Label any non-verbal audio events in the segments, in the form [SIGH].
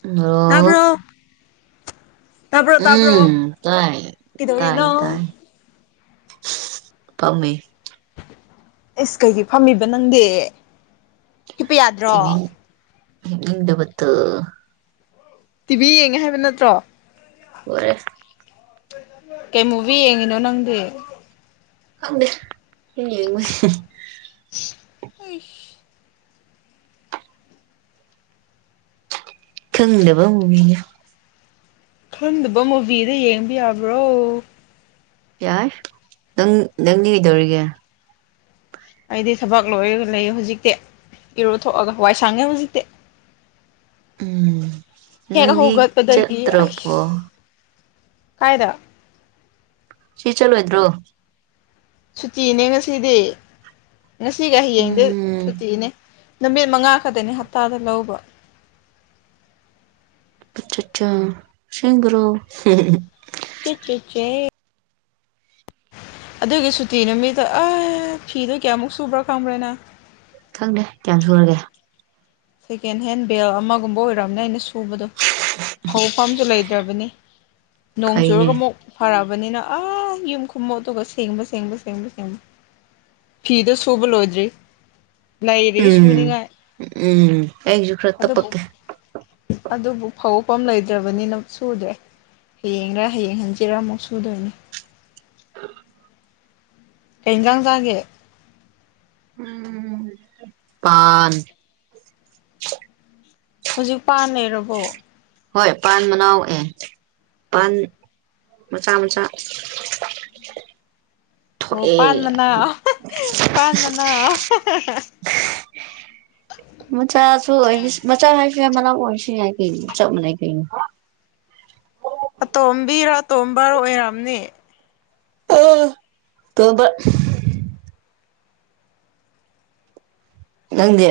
ꯑꫭ ꯇꯥꯕ꯭ꯔꯣ ꯇꯥꯕ꯭ꯔꯣ ꯇꯥꯕ꯭ꯔꯣ ꯎꯝ ꯇꯥꯏ ꯇꯥꯏ ꯀꯩꯗꯧꯔꯤꯅꯣ ꯇꯥꯏ ꯄꯝꯃꯦ ꯏꯁ ꯀꯩꯒꯤ ꯐꯝꯃꯤꯕ ꯅꯪꯗꯤ ꯍꯤꯞꯄ ꯇꯤꯕꯤ ꯌꯥꯗ꯭ꯔꯣ ꯍꯤꯞꯅꯤꯡꯅꯕꯗꯣ ꯇꯤꯕꯤ ꯌꯦꯡꯉꯦ ꯍꯥꯏꯕ ꯅꯠꯇ꯭ꯔꯣ [UNINTELLIGIBLE] ꯀꯩ ꯃꯨꯕꯤ ꯌꯦꯡꯉꯤꯅꯣ ꯅꯪꯗꯤ ꯈꯪꯗꯦ ꯌꯦꯡꯉꯣꯏ INAUDIBLE ꯈꯪꯗꯕ ꯃꯨ ꯃꯤꯅꯦ ꯈꯪꯗꯕ ꯃꯨꯚꯤꯗ ꯌꯦꯡꯕ ꯌꯥꯕ꯭ꯔꯣ ꯌꯥꯏ ꯅꯪ ꯅꯪꯗꯤ ꯀꯩꯗꯧꯔꯤꯒꯦ ꯑꯩꯗꯤ ꯊꯕꯛ ꯂꯣꯏꯔ ꯂꯩꯌꯦ ꯍꯧꯖꯤꯛꯇꯤ ꯏꯔꯨ ꯊꯣꯛꯑꯒ ꯋꯥꯏ ꯁꯪꯉꯦ ꯍꯧꯖꯤꯛꯇꯤ ꯎꯝ ꯍꯦꯛ ꯅꯗꯤ ꯍꯧꯒꯠꯄꯗꯒꯤ ꯆꯠꯇ꯭ꯔꯥꯕꯣ ꯑꯩꯁ ꯀꯥꯏꯗ ꯁꯤ ꯆꯠꯂꯣꯏꯗ꯭ꯔꯣ ꯁꯨꯇꯤꯅꯦ ꯉꯁꯤꯗꯤ ꯉꯁꯤꯒ ꯍꯌꯦꯡꯗ ꯎꯝ ꯁꯨꯇꯤꯅꯦ ꯅꯨꯃꯤꯠ ꯃꯉꯥ ꯈꯛꯇꯅꯤ ꯍꯞꯇꯥꯗ ꯂꯧꯕ ꯑꯆꯠꯁꯥ ꯑꯁꯦꯡꯕꯔꯣ ꯆꯤꯠ ꯆꯤꯠꯆꯦ ꯑꯗꯨꯒꯤ ꯁꯨꯇꯤ ꯅꯨꯃꯤꯠꯇꯣ ꯑꯥ ꯐꯤꯗꯣ ꯀꯌꯥꯝꯃꯨꯛ ꯁꯨꯕ꯭ꯔꯥ ꯈꯪꯕ꯭ꯔꯥ ꯅꯪ ꯈꯪꯗꯦ ꯀꯌꯥꯝ ꯁꯨꯔꯒꯦ ꯁꯦꯀꯦꯟ ꯍꯦꯟ ꯕꯦꯜ ꯑꯃꯒꯨꯝꯕ ꯑꯣꯏꯔꯝꯅꯤ ꯑꯩꯅ ꯁꯨꯕꯗꯣ ꯐꯧ ꯄꯝꯁꯨ ꯂꯩ- ꯇꯕꯅꯤ ꯅꯣꯡ ꯐꯩꯅꯦ ꯆꯨꯔꯒ ꯑꯃꯨꯛ ꯐꯥꯔꯛꯑꯕꯅꯤꯅ ꯑꯥ ꯌꯨꯝ ꯈꯨꯃꯣꯠꯇꯨꯒ ꯁꯦꯡꯕ ꯁꯦꯡꯕ ꯁꯦꯡꯕ ꯁꯦꯡꯕ ꯐꯤꯗꯣ ꯁꯨꯕ ꯂꯣꯏꯗ꯭ꯔꯤ ꯂꯩꯔꯤ ꯎꯝ ꯁꯨꯅꯤꯡꯉꯥꯏ ꯎꯝ ꯑꯩꯖꯨ ꯑꯗꯨꯕꯨ ꯑꯗꯨꯕꯨ ꯐꯧꯐꯝ ꯂꯩꯇ꯭ꯔꯕꯅꯤꯅ ꯁꯨꯗ꯭ꯔꯦ ꯍꯌꯦꯡꯔꯥ ꯍꯌꯦꯡ ꯍꯟꯆꯤꯠꯔꯥ ꯑꯃꯨꯛ ꯁꯨꯗꯣꯏꯅꯤ [INAUDIBLE] ꯀꯩ ꯏꯟꯁꯥꯡ ꯆꯥꯒꯦ ꯎꯝ ꯄꯥꯟ ꯍꯧꯖꯤꯛ ꯄꯥꯟ ꯂꯩꯔꯕꯣ ꯍꯣꯏ ꯄꯥꯟ ꯃꯅꯥꯎ ꯑꯦ ꯄꯥꯟ ꯃꯆꯥ ꯃꯆꯥ ꯑꯣ ꯊꯣꯛꯑꯦ ꯄꯥꯟ ꯃꯅꯥꯎ ꯄꯥꯟ ꯃꯅꯥꯎ ꯃꯆꯥꯁꯨ ꯑꯣꯏ ꯃꯆꯥ ꯍꯥꯏꯔꯁꯨ ꯌꯥꯝꯏ ꯃꯅꯥꯎ ꯑꯣꯏꯔꯁꯨ ꯌꯥꯏ ꯀꯩꯅꯣ ꯆꯞ ꯃꯥꯟꯅꯩ ꯀꯩꯅꯣ ꯑꯣ ꯑꯇꯣꯝꯕꯤꯔꯥ ꯑꯇꯣꯝꯕꯔꯥ ꯑꯣꯏꯔꯝꯅꯤ [UNINTELLIGIBLE] ꯅꯪꯗꯤ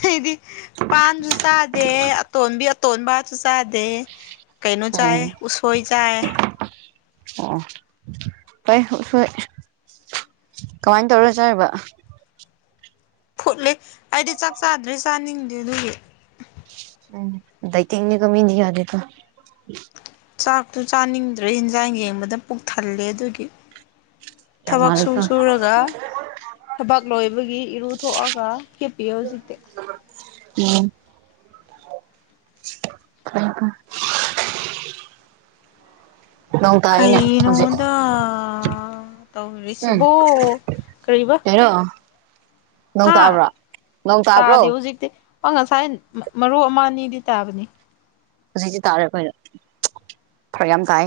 ꯑꯩꯗꯤ ꯄꯥꯟꯁꯨ ꯆꯥꯗꯦ ꯑꯇꯣꯟꯕꯤ ꯑꯇꯣꯟꯕꯁꯨ ꯆꯥꯗꯦ ꯀꯩꯅꯣ ꯎꯝ ꯆꯥꯏꯌꯦ ꯎꯁꯣꯏ ꯆꯥꯏꯌꯦ ꯑꯣ ꯇꯩ ꯎꯁꯣꯏ ꯀꯃꯥꯏ ꯇꯧꯔ ꯆꯥꯔꯤꯕ ꯐꯨꯠꯂꯦ ꯑꯩꯗꯤ ꯆꯥꯛ ꯆꯥꯗ꯭ꯔꯦ ꯆꯥꯅꯤꯡꯗꯦ ꯑꯗꯨꯒꯤ ꯎꯝ ꯗꯩꯇꯤꯡꯅꯤꯀꯣ ꯃꯤꯗꯤ ꯌꯥꯗꯦꯀꯣ ꯆꯥꯛꯇꯨ ꯆꯥꯅꯤꯡꯗ꯭ꯔꯦ ꯏꯟꯖꯥꯡ ꯌꯦꯡꯕꯗ ꯄꯨꯛ ꯊꯜꯂꯦ ꯑꯗꯨꯒꯤ ꯌꯥꯝ ꯊꯕꯛꯁꯨ ꯃꯥꯜꯂꯤꯀꯣ ꯁꯨꯔꯒ ꯊꯕꯛ ꯂꯣꯏꯕꯒꯤ ꯏꯔꯨ ꯊꯣꯛꯑꯒ ꯍꯦꯞꯄꯤꯑ ꯍꯧꯖꯤꯛꯇꯤ ꯎꯝ ꯍꯀ ꯅꯣꯡ ꯇꯥꯛꯅꯦ ꯍꯧꯖꯤꯛ ꯀꯩꯅꯣꯗ ꯎꯝ ꯇꯧꯔꯤꯁꯤꯕꯣ ꯀꯔꯤꯕ ꯀꯩꯅꯣ ꯅꯣꯡ ꯇꯥꯕ꯭ꯔꯣ ꯅꯣꯡ ꯇꯥꯕ꯭ꯔꯣ ꯖꯤꯛꯇ ꯑꯣ ꯉꯁꯥꯏ ꯃꯔꯨ ꯑꯃ ꯑꯅꯤꯗꯤ ꯇꯥꯕꯅꯤ ꯍꯧꯖꯤꯛꯇꯤ ꯇꯥꯔꯦ ꯑꯩꯈꯣꯏꯗ ꯐꯔꯛ ꯌꯥꯝ ꯇꯥꯏ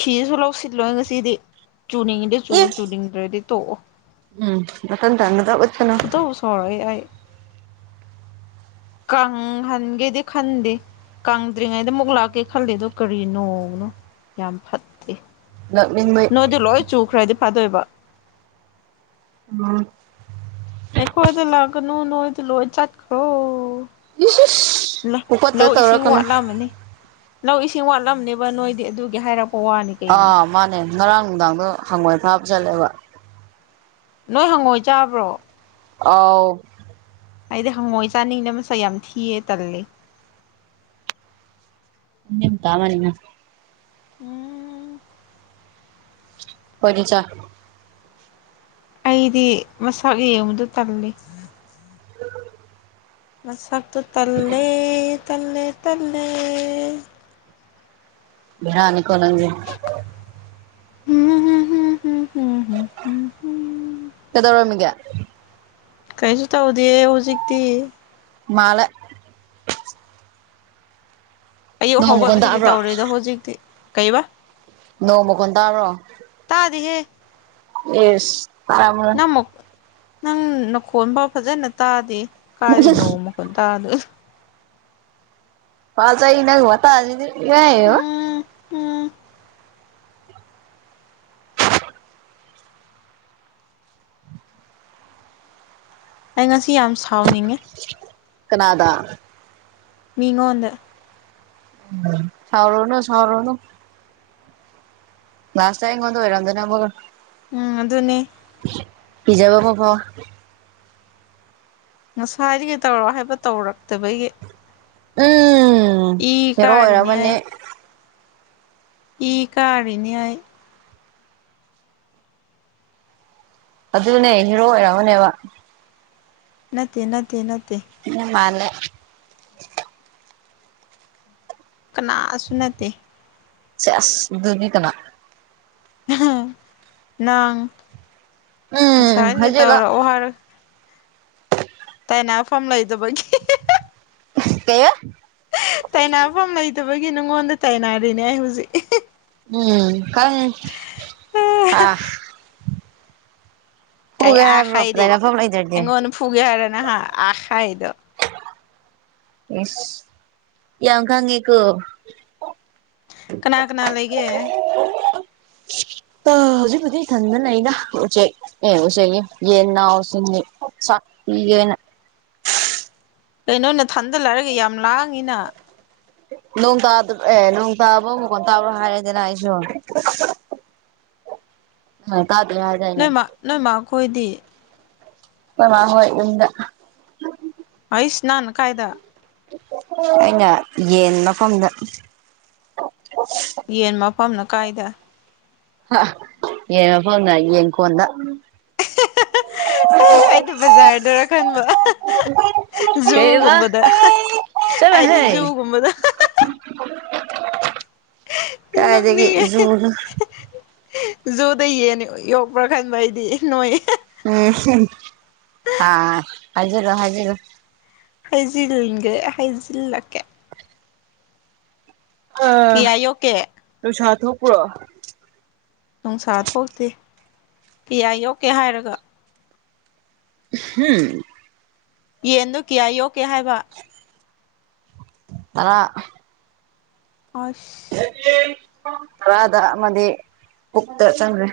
ꯐꯤꯁꯨ ꯂꯧꯁꯤꯜꯂꯣꯏ ꯉꯁꯤꯗꯤ ꯆꯨꯅꯤꯡꯉꯤꯗꯤ ꯆꯨ ꯑꯦ ꯆꯨꯅꯤꯡꯗ꯭ꯔꯗꯤ ꯇꯣꯛꯑꯣ ꯎꯝ ꯃ ꯇꯪꯗ ꯐꯨꯗꯧ ꯁꯥꯎꯔꯛꯑꯦ ꯑꯩ ꯀꯪꯍꯟꯒꯦꯗꯤ ꯈꯟꯗꯦ ꯀꯪꯗ꯭ꯔꯤꯉꯩꯗ ꯑꯃꯨꯛ ꯂꯥꯛꯀꯦ ꯈꯜꯂꯤꯗꯣ ꯀꯔꯤ ꯅꯣꯡ ꯅꯣ ꯌꯥꯝ ꯐꯠꯇꯦ ꯅꯣꯛꯅꯤꯡꯕꯩ ꯅꯣꯏꯗꯥ ꯂꯣꯏ ꯆꯨꯈ꯭ꯔꯗꯤ ꯐꯥꯗꯣꯏꯕ ꯎꯝ ꯑꯩꯈꯣꯏꯗ ꯂꯥꯛꯀꯅꯨ ꯅꯣꯏꯗ ꯂꯣꯏ ꯆꯠꯈ꯭ꯔꯣ ꯏꯁ ꯑꯩꯃꯥ ꯏꯁ ꯄꯨꯀꯠꯇ ꯂꯧ ꯏꯁꯤꯡ ꯇꯧꯔꯛꯀꯅꯨ ꯋꯥꯠꯂꯝꯃꯅꯤ ꯂꯧ ꯏꯁꯤꯡ ꯋꯥꯠꯂꯝꯅꯤꯕ ꯅꯣꯏꯗꯤ ꯑꯗꯨꯒꯤ ꯍꯥꯏꯔꯛꯄ ꯋꯥꯅꯤ ꯀꯩꯅꯣ ꯑꯥ ꯃꯥꯅꯦ ꯉꯔꯥꯡ ꯅꯨꯡꯗꯥꯡꯗꯣ ꯍꯪꯉꯣꯏ ꯐꯥꯕ ꯆꯠꯂꯦꯕ ꯅꯣꯏ ꯍꯪꯉꯣꯏ ꯆꯥꯕ꯭ꯔꯣ ꯑꯥꯎ ꯑꯩꯗꯤ ꯍꯪꯉꯣꯏ ꯆꯥꯅꯤꯡꯅ ꯃꯆꯥ ꯌꯥꯝ ꯊꯤꯌꯦ ꯇꯜꯂꯤ ꯝ ꯇꯥꯃꯅꯤꯅ ꯎꯝ ꯄꯆꯥ ꯑꯩꯗꯤ ꯃꯁꯛ ꯌꯦꯡꯕꯗ ꯇꯜꯂꯤ ꯎ ꯃꯁꯥꯛꯇ ꯇꯜꯂꯦ ꯇꯜꯂꯦ ꯇꯜꯂꯦ ꯕꯤꯔꯥꯅꯤ ꯈꯒꯦ ꯍꯝ ꯍꯝ ꯍꯝ ꯍꯝ ꯍꯝ ꯍꯝ ꯍꯝ ꯀꯗꯧꯔꯃꯤꯒ ꯀꯩꯁꯨ ꯇꯧꯗꯦ ꯍꯧꯖꯤꯛꯇꯤ ꯃꯥꯂ ꯑꯌꯨꯛ ꯅꯣꯡ ꯃꯈꯣꯟ ꯍꯧꯒꯠꯄꯗꯒꯤ ꯇꯥꯕ꯭ꯔꯣ ꯇꯧꯔꯦ ꯑꯗꯣ ꯍꯧꯖꯤꯛꯇꯤ ꯀꯩꯕꯥ ꯅꯣꯡꯃ ꯀꯟ ꯇꯥꯔꯣ ꯇꯥꯗꯤꯍꯦ ꯌꯦꯁ ꯅꯪ ꯑꯃꯨꯛ ꯅꯪ ꯅꯈꯣꯟ ꯐ ꯐꯖꯅ ꯇꯥꯗꯦ ꯀꯥꯏꯔꯤꯅꯣ ꯑꯃꯨꯛ ꯈꯟ ꯇꯗ ꯐꯜꯖ ꯏꯅ ꯋꯥꯠꯇ ꯍꯥꯏꯗꯤ ꯌꯥ ꯎꯝ ꯎꯝ ꯑꯩ ꯉꯁꯤ ꯌꯥꯝ ꯁꯥꯎꯅꯤꯡꯉꯤ ꯀꯅꯥꯗꯥ ꯃꯤꯉꯣꯟꯗ ꯁꯥꯎꯔꯣꯅ ꯁꯥꯎꯔꯣꯅ ꯅꯥꯁꯇꯥꯏꯣ ꯑꯣꯏꯔꯣ ꯑꯗꯨꯅ ꯎꯝ ꯑꯗꯨꯅꯤ ꯍꯤꯖꯕ ꯀꯣꯕꯣ ꯉꯁ ꯍꯥꯏꯔꯤ ꯀꯩ ꯇꯧꯔꯣ ꯍꯥꯏꯕ ꯇꯧꯔꯛꯇꯕꯒꯤ ꯎꯝ ꯏ ꯍꯦꯔꯣ ꯀꯥꯔꯤꯅ‌ꯦ ꯑꯣꯏꯔꯝꯃꯅꯤ ꯑꯩ ꯏ ꯀꯥꯔꯤꯅꯤ ꯑꯩ ꯑꯗꯨꯅꯦ ꯍꯤꯔꯣ ꯑꯣꯏꯔꯝꯒꯅꯦꯕ ꯅꯠꯇꯦ ꯅꯠꯇꯦ ꯅꯠꯇꯦ ꯃꯥꯜꯂꯦ ꯀꯅꯥꯁꯨ ꯅꯠꯇꯦ ꯁ‌ꯦꯁ ꯗꯨꯗꯤ ꯀꯅꯥ ꯅꯪ ꯎꯝ ꯉꯁꯥꯏꯗꯒꯤ ꯍꯥꯏꯖꯤꯜꯂꯣ ꯇꯧꯔꯛꯑꯣ ꯍꯥꯏꯔ ꯇꯥꯏꯅꯐꯝ ꯂꯩꯗꯕꯒꯤ ꯀꯩꯕꯥ ꯇꯥꯏꯅꯐꯝ ꯂꯩꯇꯕꯒꯤ ꯅꯉꯣꯟꯗ ꯇꯥꯏꯅꯔꯤꯅꯦ ꯑꯩ ꯍꯧꯖꯤꯛ ꯎꯝ ꯀ ꯑ ꯀꯥꯏ ꯐꯨꯒꯦ ꯑꯈ ꯍꯥꯏꯕ꯭ꯔꯣ ꯏꯗꯦ ꯂꯩꯔꯐꯝ ꯂꯩꯇ꯭ꯔꯗꯤ ꯍꯉꯣꯟꯟꯅ ꯐꯨꯒꯦ ꯍꯥꯏꯔꯅ ꯍꯥ ꯑꯈ ꯏꯗ ꯌꯦꯁ ꯌꯥ ꯈꯉ ꯀ ꯀꯅꯥ ꯀꯅꯥ ꯂꯩꯒꯦ ꯑ ꯍꯧꯖꯤꯛ ꯍꯧꯖꯤꯛ ꯏꯊꯟꯗ ꯂꯩꯅ ꯎꯆꯦꯛ ꯑꯦ ꯍꯁꯔꯤ ꯌꯦꯅ ꯍꯁꯤꯃꯤꯅꯤ ꯁꯤꯒꯦꯅ ꯀꯩꯅꯣꯅ ꯊꯟꯗ ꯂꯩꯔꯒ ꯌꯥꯝ ꯂꯥꯡꯉꯤꯅ ꯅꯣꯡ ꯇꯥ ꯑꯦ ꯅꯣꯡ ꯇꯥꯕ ꯑꯃꯨꯛ ꯀꯣꯟ ꯇꯥꯕ꯭ꯔꯥ ꯍꯥꯏꯔꯗꯅ ꯑꯩꯁꯨ ꯍ ꯇꯥꯕꯤ ꯍꯥꯏꯥꯏꯅ ꯅꯣꯏ ꯃꯥ ꯀꯣꯏꯗꯤ ꯑ ꯍꯣꯏ ꯏꯗ ꯑꯩꯁ ꯅꯥꯅ ꯀꯥꯏꯗ ꯑꯩꯅ ꯌꯦꯟ ꯃꯐꯝꯗ ꯌꯦꯟ ꯃꯐꯝꯅ ꯀꯥꯏꯗ ꯌꯦꯟ ꯃꯐꯝꯅ ꯌꯦꯡꯀꯣꯟꯗ ꯑꯩ ꯑꯩꯗꯣ ꯕꯖꯥꯔꯗꯔ ꯈꯟꯕ ꯀꯩꯕ ꯖꯨꯒꯨꯝꯕꯗ ꯍꯥꯏꯗꯤ ꯆꯠꯂꯣꯍꯦ ꯖꯨꯒꯨꯝꯕꯗ ꯀꯔꯥꯏꯗꯒꯤ ꯅꯣꯛꯅꯤꯡꯉꯦ ꯖꯨꯅ‌ꯣ ꯖꯨꯗ ꯌꯦꯟ ꯌꯣꯛꯄ꯭ꯔꯥ ꯈꯟꯕ ꯑꯩꯗꯤ ꯅꯣꯏ ꯎꯝ ꯍꯥ ꯍꯥꯏꯖꯤꯔ‌ꯣ ꯍꯥꯏꯖꯤꯔ‌ꯣ ꯍꯩꯖꯤꯜꯒ‌ꯦ ꯍꯩꯖꯤꯜꯂꯛꯀꯦ ꯑꯥ ꯀꯌꯥ ꯌꯣꯛꯀꯦ ꯅꯨꯡꯁꯥ ꯊꯣꯛꯄ꯭ꯔꯣ ꯅꯨꯡꯁꯥ ꯊꯣꯛꯇꯦ ꯀꯌꯥ ꯌ‌ꯣꯛꯀꯦ ꯍꯥꯏꯔꯒ [UNINTELLIGIBLE] ꯌꯦꯟꯗ‌ꯣ ꯀꯌꯥ ꯌꯣꯛꯀꯦ ꯍꯥꯏꯕ ꯇꯔꯥ ꯑꯁ ꯇꯔꯥꯗ ꯑꯃꯗꯤ ꯄꯨꯛꯇ ꯆꯪꯈ꯭ꯔꯦ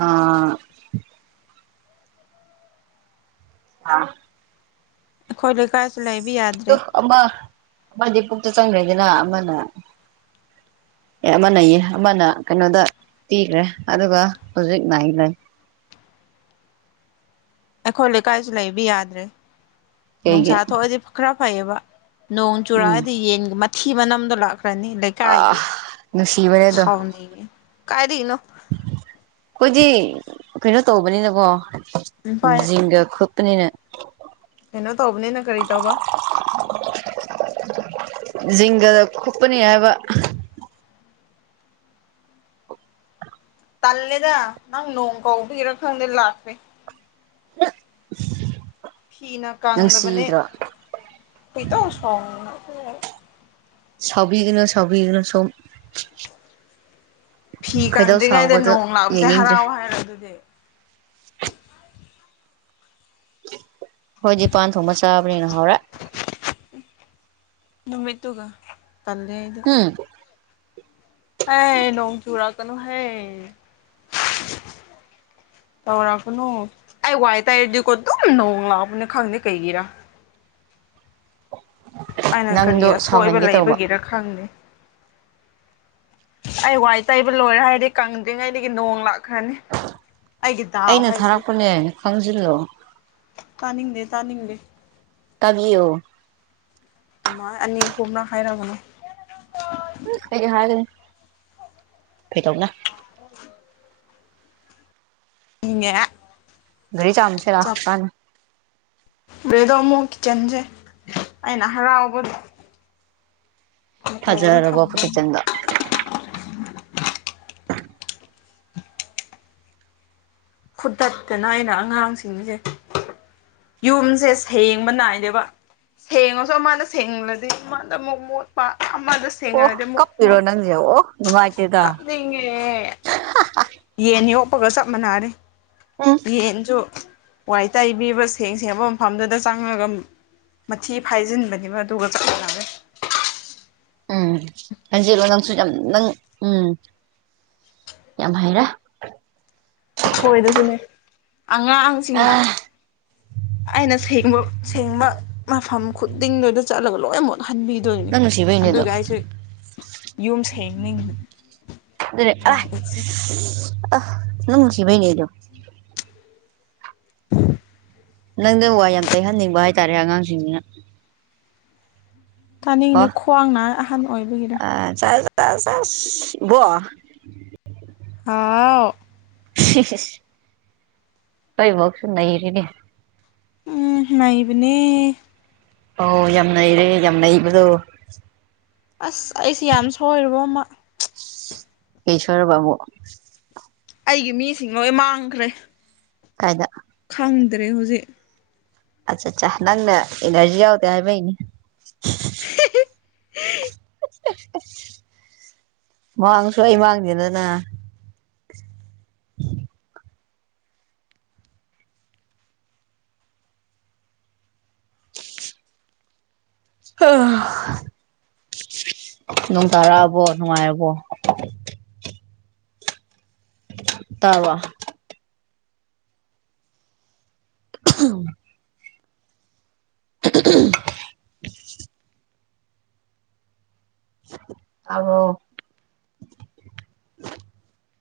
ꯑꯥ ꯑꯥ ꯑꯩꯈꯣꯏ ꯂꯩꯀꯥꯏꯁꯤ ꯂꯩꯕ ꯇꯨ ꯌꯥꯗ꯭ꯔꯦ ꯑꯃ ꯑꯃꯗꯤ ꯄꯨꯛꯇ ꯆꯪꯈ꯭ꯔꯦꯗꯅ ꯑꯃꯅ ꯑꯦ ꯑꯃꯅ ꯌꯦ ꯑꯃꯅ ꯀꯩꯅꯣꯗ ꯄꯤꯈ꯭ꯔꯦ ꯑꯗꯨꯒ ꯍꯧꯖꯤꯛ ꯅꯥꯏꯟ ꯂꯩ ꯑꯩꯈꯣꯏ ꯂꯩꯀꯥꯏꯁꯨ ꯂꯩꯕ ꯌꯥꯗ꯭ꯔꯦ ꯀꯩꯒꯤ ꯅꯨꯡꯁꯥ ꯊꯣꯛꯑꯗꯤ ꯈꯔ ꯐꯩꯌꯦꯕ ꯅꯣꯡ ꯎꯝ ꯆꯨꯔꯛꯑꯗꯤ ꯌꯦꯟꯒ ꯃꯊꯤ ꯃꯅꯝꯗꯣ ꯂꯥꯛꯈ꯭ꯔꯅꯤ ꯂꯩ ꯑꯥ ꯀꯥꯏꯒꯤ ꯅꯨꯡꯁꯤꯕꯅꯦ ꯑꯗꯣ ꯁꯥꯎꯅꯤꯡꯉ‌ꯦ ꯀꯥꯏꯗꯒꯤꯅꯣ ꯑꯩꯈꯣꯏꯗꯤ ꯀꯩꯅꯣ ꯇꯧꯕꯅꯤꯅꯀꯣ ꯚꯥꯏ ꯖꯤꯡꯒ ꯈꯨꯠ ꯄꯅꯤꯅ ꯀꯩꯅꯣ ꯇꯧꯕꯅꯤꯅ ꯀꯔꯤ ꯇꯧꯕ ꯖꯤꯡꯒꯗ ꯈꯨꯞꯄꯅꯤꯅ ꯍꯥꯏꯕ ꯇꯜꯂꯦꯗ ꯅꯪ ꯅꯣꯡ ꯀꯥꯎꯗꯨꯏꯔꯥ ꯈꯪꯗꯦ ꯂꯥꯛꯈ꯭ꯔꯦ ꯐꯤꯅ ꯀꯪꯗꯕꯅꯦ ꯅꯨꯡꯁꯤꯗ꯭ꯔꯣ ꯈ‌ꯣꯏꯗꯧ ꯁꯥꯎꯅꯤꯡ ꯁꯥꯎꯕꯤꯒꯅ‌ꯣ ꯁꯥꯎꯕꯤꯒꯅ‌ꯣ ꯁ‌ꯣꯝ ꯐꯤ ꯀꯪꯗ꯭ꯔꯤꯉꯩꯗ ꯁꯥꯎꯕꯗꯣ ꯅꯣꯡ ꯂꯥꯛꯄꯁꯦ ꯌꯦꯡꯅꯤꯡꯗ꯭ꯔꯦ ꯍꯔꯥꯎ ꯍꯥꯏꯔ ꯑꯗꯨꯗꯤ ꯈꯣꯏꯗꯤ ꯄꯥꯟ ꯊꯣꯡꯕ ꯆꯥꯕꯅꯤꯅ ꯍꯥꯎꯔꯦ ꯅꯨꯃꯤꯠꯇꯨꯒ ꯇꯜꯂꯦ [UNINTELLIGIBLE] ꯍꯦ ꯅꯣꯡ ꯆꯔꯛꯀꯅꯨ ꯍꯦ ꯇꯧꯔꯛꯀꯅꯨ ꯑꯩ ꯋꯥꯏ ꯇꯩꯔꯗꯤꯀꯣ ꯑꯗꯨꯝ ꯅꯣꯡ ꯂꯥꯛꯄꯅꯦ ꯈꯪꯗꯦ ꯀꯩꯒꯤꯔ ꯑꯩꯅ ꯀꯔꯤ ꯅꯪꯗꯣ ꯑꯁꯣꯏꯕ ꯁꯥꯎꯍꯟꯒꯦ ꯇꯧꯕ ꯂꯩꯕꯒꯤꯔ ꯈꯪꯗꯦ ꯑꯩ ꯋꯥꯏ ꯇꯩꯕ ꯂꯣꯏꯔꯦ ꯍꯥꯏꯔꯗꯤ ꯀꯪꯗ꯭ꯔꯤꯉꯩꯗꯒꯤ ꯅꯣꯡ ꯂꯥꯛꯈ꯭ꯔꯅꯤ ꯑꯩꯒꯤ ꯗꯥꯎ ꯑꯩꯅ ꯍꯥꯏꯁꯦ ꯊꯥꯔꯛꯄꯅꯦ ꯈꯪꯖꯤꯜꯂꯣ ꯇꯥꯅꯤꯡꯗꯦ ꯇꯥꯅꯤꯡꯗꯦ ꯇꯥꯕꯤꯌ‌ꯣ ꯑꯗꯨꯃꯥꯏ ꯑꯅꯤ ꯑꯍꯨꯝꯂꯛ ꯍꯥꯏꯔꯥꯒꯅꯣ ꯀꯩꯩ ꯍꯥꯏꯒꯅꯤ ꯀꯩꯗꯧꯅꯥ [UNINTELLIGIBLE] ꯒꯥꯔꯤ ꯆꯥꯝꯃꯨꯁꯦ ꯂꯥꯎ ꯀꯥꯟꯅꯗꯦ ꯔꯦꯗꯣ ꯑꯃꯨꯛ ꯆꯦꯟꯖꯦ ꯑꯩꯅ ꯍꯔꯥꯎꯕꯒꯤ ꯐꯖꯔꯕꯣ ꯊꯝꯃꯦ ꯀꯤꯠꯆꯟꯗꯣ ꯐꯨꯗꯠꯇꯅ ꯑꯩꯅ ꯑꯉꯥꯡꯁꯤꯡꯁꯦ ꯌꯨꯝꯁꯦ ꯁꯦꯡꯕ ꯅꯥꯏꯗꯦꯕ ꯁꯦꯡꯉꯁꯨ ꯑꯃꯗ ꯁꯦꯡꯂꯗꯤ ꯑꯃꯗꯃꯨꯛ ꯃꯣꯠꯄ ꯑꯃꯗ ꯑꯣ ꯁꯦꯡꯉꯔꯗꯤ ꯑꯃꯨꯛ ꯀꯄꯤꯔꯣ ꯃꯣꯠꯄ ꯅꯪꯖꯦ ꯑꯣ ꯅꯨꯡꯉꯥꯏꯇꯦꯗ [UNINTELLIGIBLE] ꯌꯦꯟ ꯌꯣꯛꯄꯒ ꯆꯞ ꯃꯥꯟꯅꯔꯦ ꯎꯝ ꯌꯦꯟꯁꯨ ꯋꯥꯢ ꯇꯩꯕꯤꯕ ꯁꯦꯡ ꯁꯦꯡꯕ ꯃꯐꯝꯗꯗ ꯆꯪꯉꯛꯑꯒ ꯃꯊꯤ ꯐꯥꯏꯖꯤꯟꯕꯅꯦꯕ ꯑꯗꯨꯒ ꯃꯥꯟꯅꯔꯦ ꯎꯝ ꯈꯟꯖꯤꯜꯂꯣ ꯅꯪꯁꯨ ꯌꯥꯝ ꯅꯪ ꯎꯝ ꯌꯥꯝ ꯍꯩꯔꯦ ꯈꯣꯏꯗꯁꯨꯅꯦ ꯑ ꯑꯉꯥꯡꯁꯤꯡꯅ ꯑꯩꯅ ꯁꯦꯡꯕ ꯁꯦꯡꯕ ꯃꯐꯝ ꯈꯨꯗꯤꯡꯗꯨꯗ ꯆꯠꯂꯒ ꯂꯣꯏꯅ ꯃꯣꯠꯍꯟꯕꯤ ꯑꯗꯨꯅꯤ ꯅꯪ ꯅꯨꯡꯁꯤꯕꯩꯅꯦ ꯑꯗꯣ ꯑꯗꯨꯒ ꯑꯩꯁꯨ ꯌꯨꯝ ꯁꯦꯡꯅꯤꯡꯗ꯭ꯔꯦ ꯑꯗꯨꯅꯦ ꯑꯦ ꯑ ꯅꯪ ꯅꯨꯡꯁꯤꯕꯩꯅꯦ ꯑꯗꫭ ꯅꯪꯗꯣ ꯋꯥꯏ ꯌꯥꯝ ꯇꯩꯍꯟꯅꯤꯡꯕ ꯍꯥꯏꯇꯥꯔꯦ ꯑꯉꯥꯡꯁꯤꯡꯁꯤꯅ ꯀꯣ ꯇꯥꯅꯤꯡꯗꯦ ꯈ꯭ꯋꯥꯡ ꯅꯥꯏ ꯑꯍꯟ ꯑꯣꯏꯕꯒꯤꯔ ꯑꯁ ꯑꯁ ꯏꯕꯣꯛ ꯍꯥꯎ ꯥ [UNINTELLIGIBLE] ꯑꯩ ꯏꯕꯣꯛꯁꯨ ꯅꯩꯔꯦꯅꯦ ꯎꯝ ꯅꯩꯕꯅꯦ ꯑꯧ ꯌꯥꯝ ꯅꯩꯔꯦ ꯌꯥꯝ ꯅꯩꯕꯗꯣ ꯑꯁ ꯑꯩꯁꯦ ꯌꯥꯝ ꯁꯣꯏꯔꯨꯕꯃ ꯀꯩ ꯁꯣꯏꯔꯕ ꯑꯃꯨꯛ ꯑꯩꯒꯤ ꯃꯤꯁꯤꯡ ꯂꯣꯏ ꯃꯥꯡꯈ꯭ꯔꯦ ꯀꯥꯏꯗ ꯈꯪꯗ꯭ꯔꯦ ꯍꯧꯖꯤꯛ ꯑꯆ ꯆꯥ ꯅꯪꯅ ꯏꯅꯔꯖꯤ ꯌꯥꯎꯗ ꯍꯥꯏꯕꯩꯅꯤ [INAUDIBLE] ꯃꯥꯡꯉꯁꯨ ꯑꯩ ꯃꯥꯡꯗꯦꯗꯅ ꯍ ꯅꯣꯡ ꯇꯥꯔꯛꯑꯕꯣ ꯅꯨꯡꯉꯥꯏꯔꯕꯣ ꯇꯥꯕ꯭ꯔꯣ [UNINTELLIGIBLE] [INAUDIBLE] ꯑꯏ [INAUDIBLE]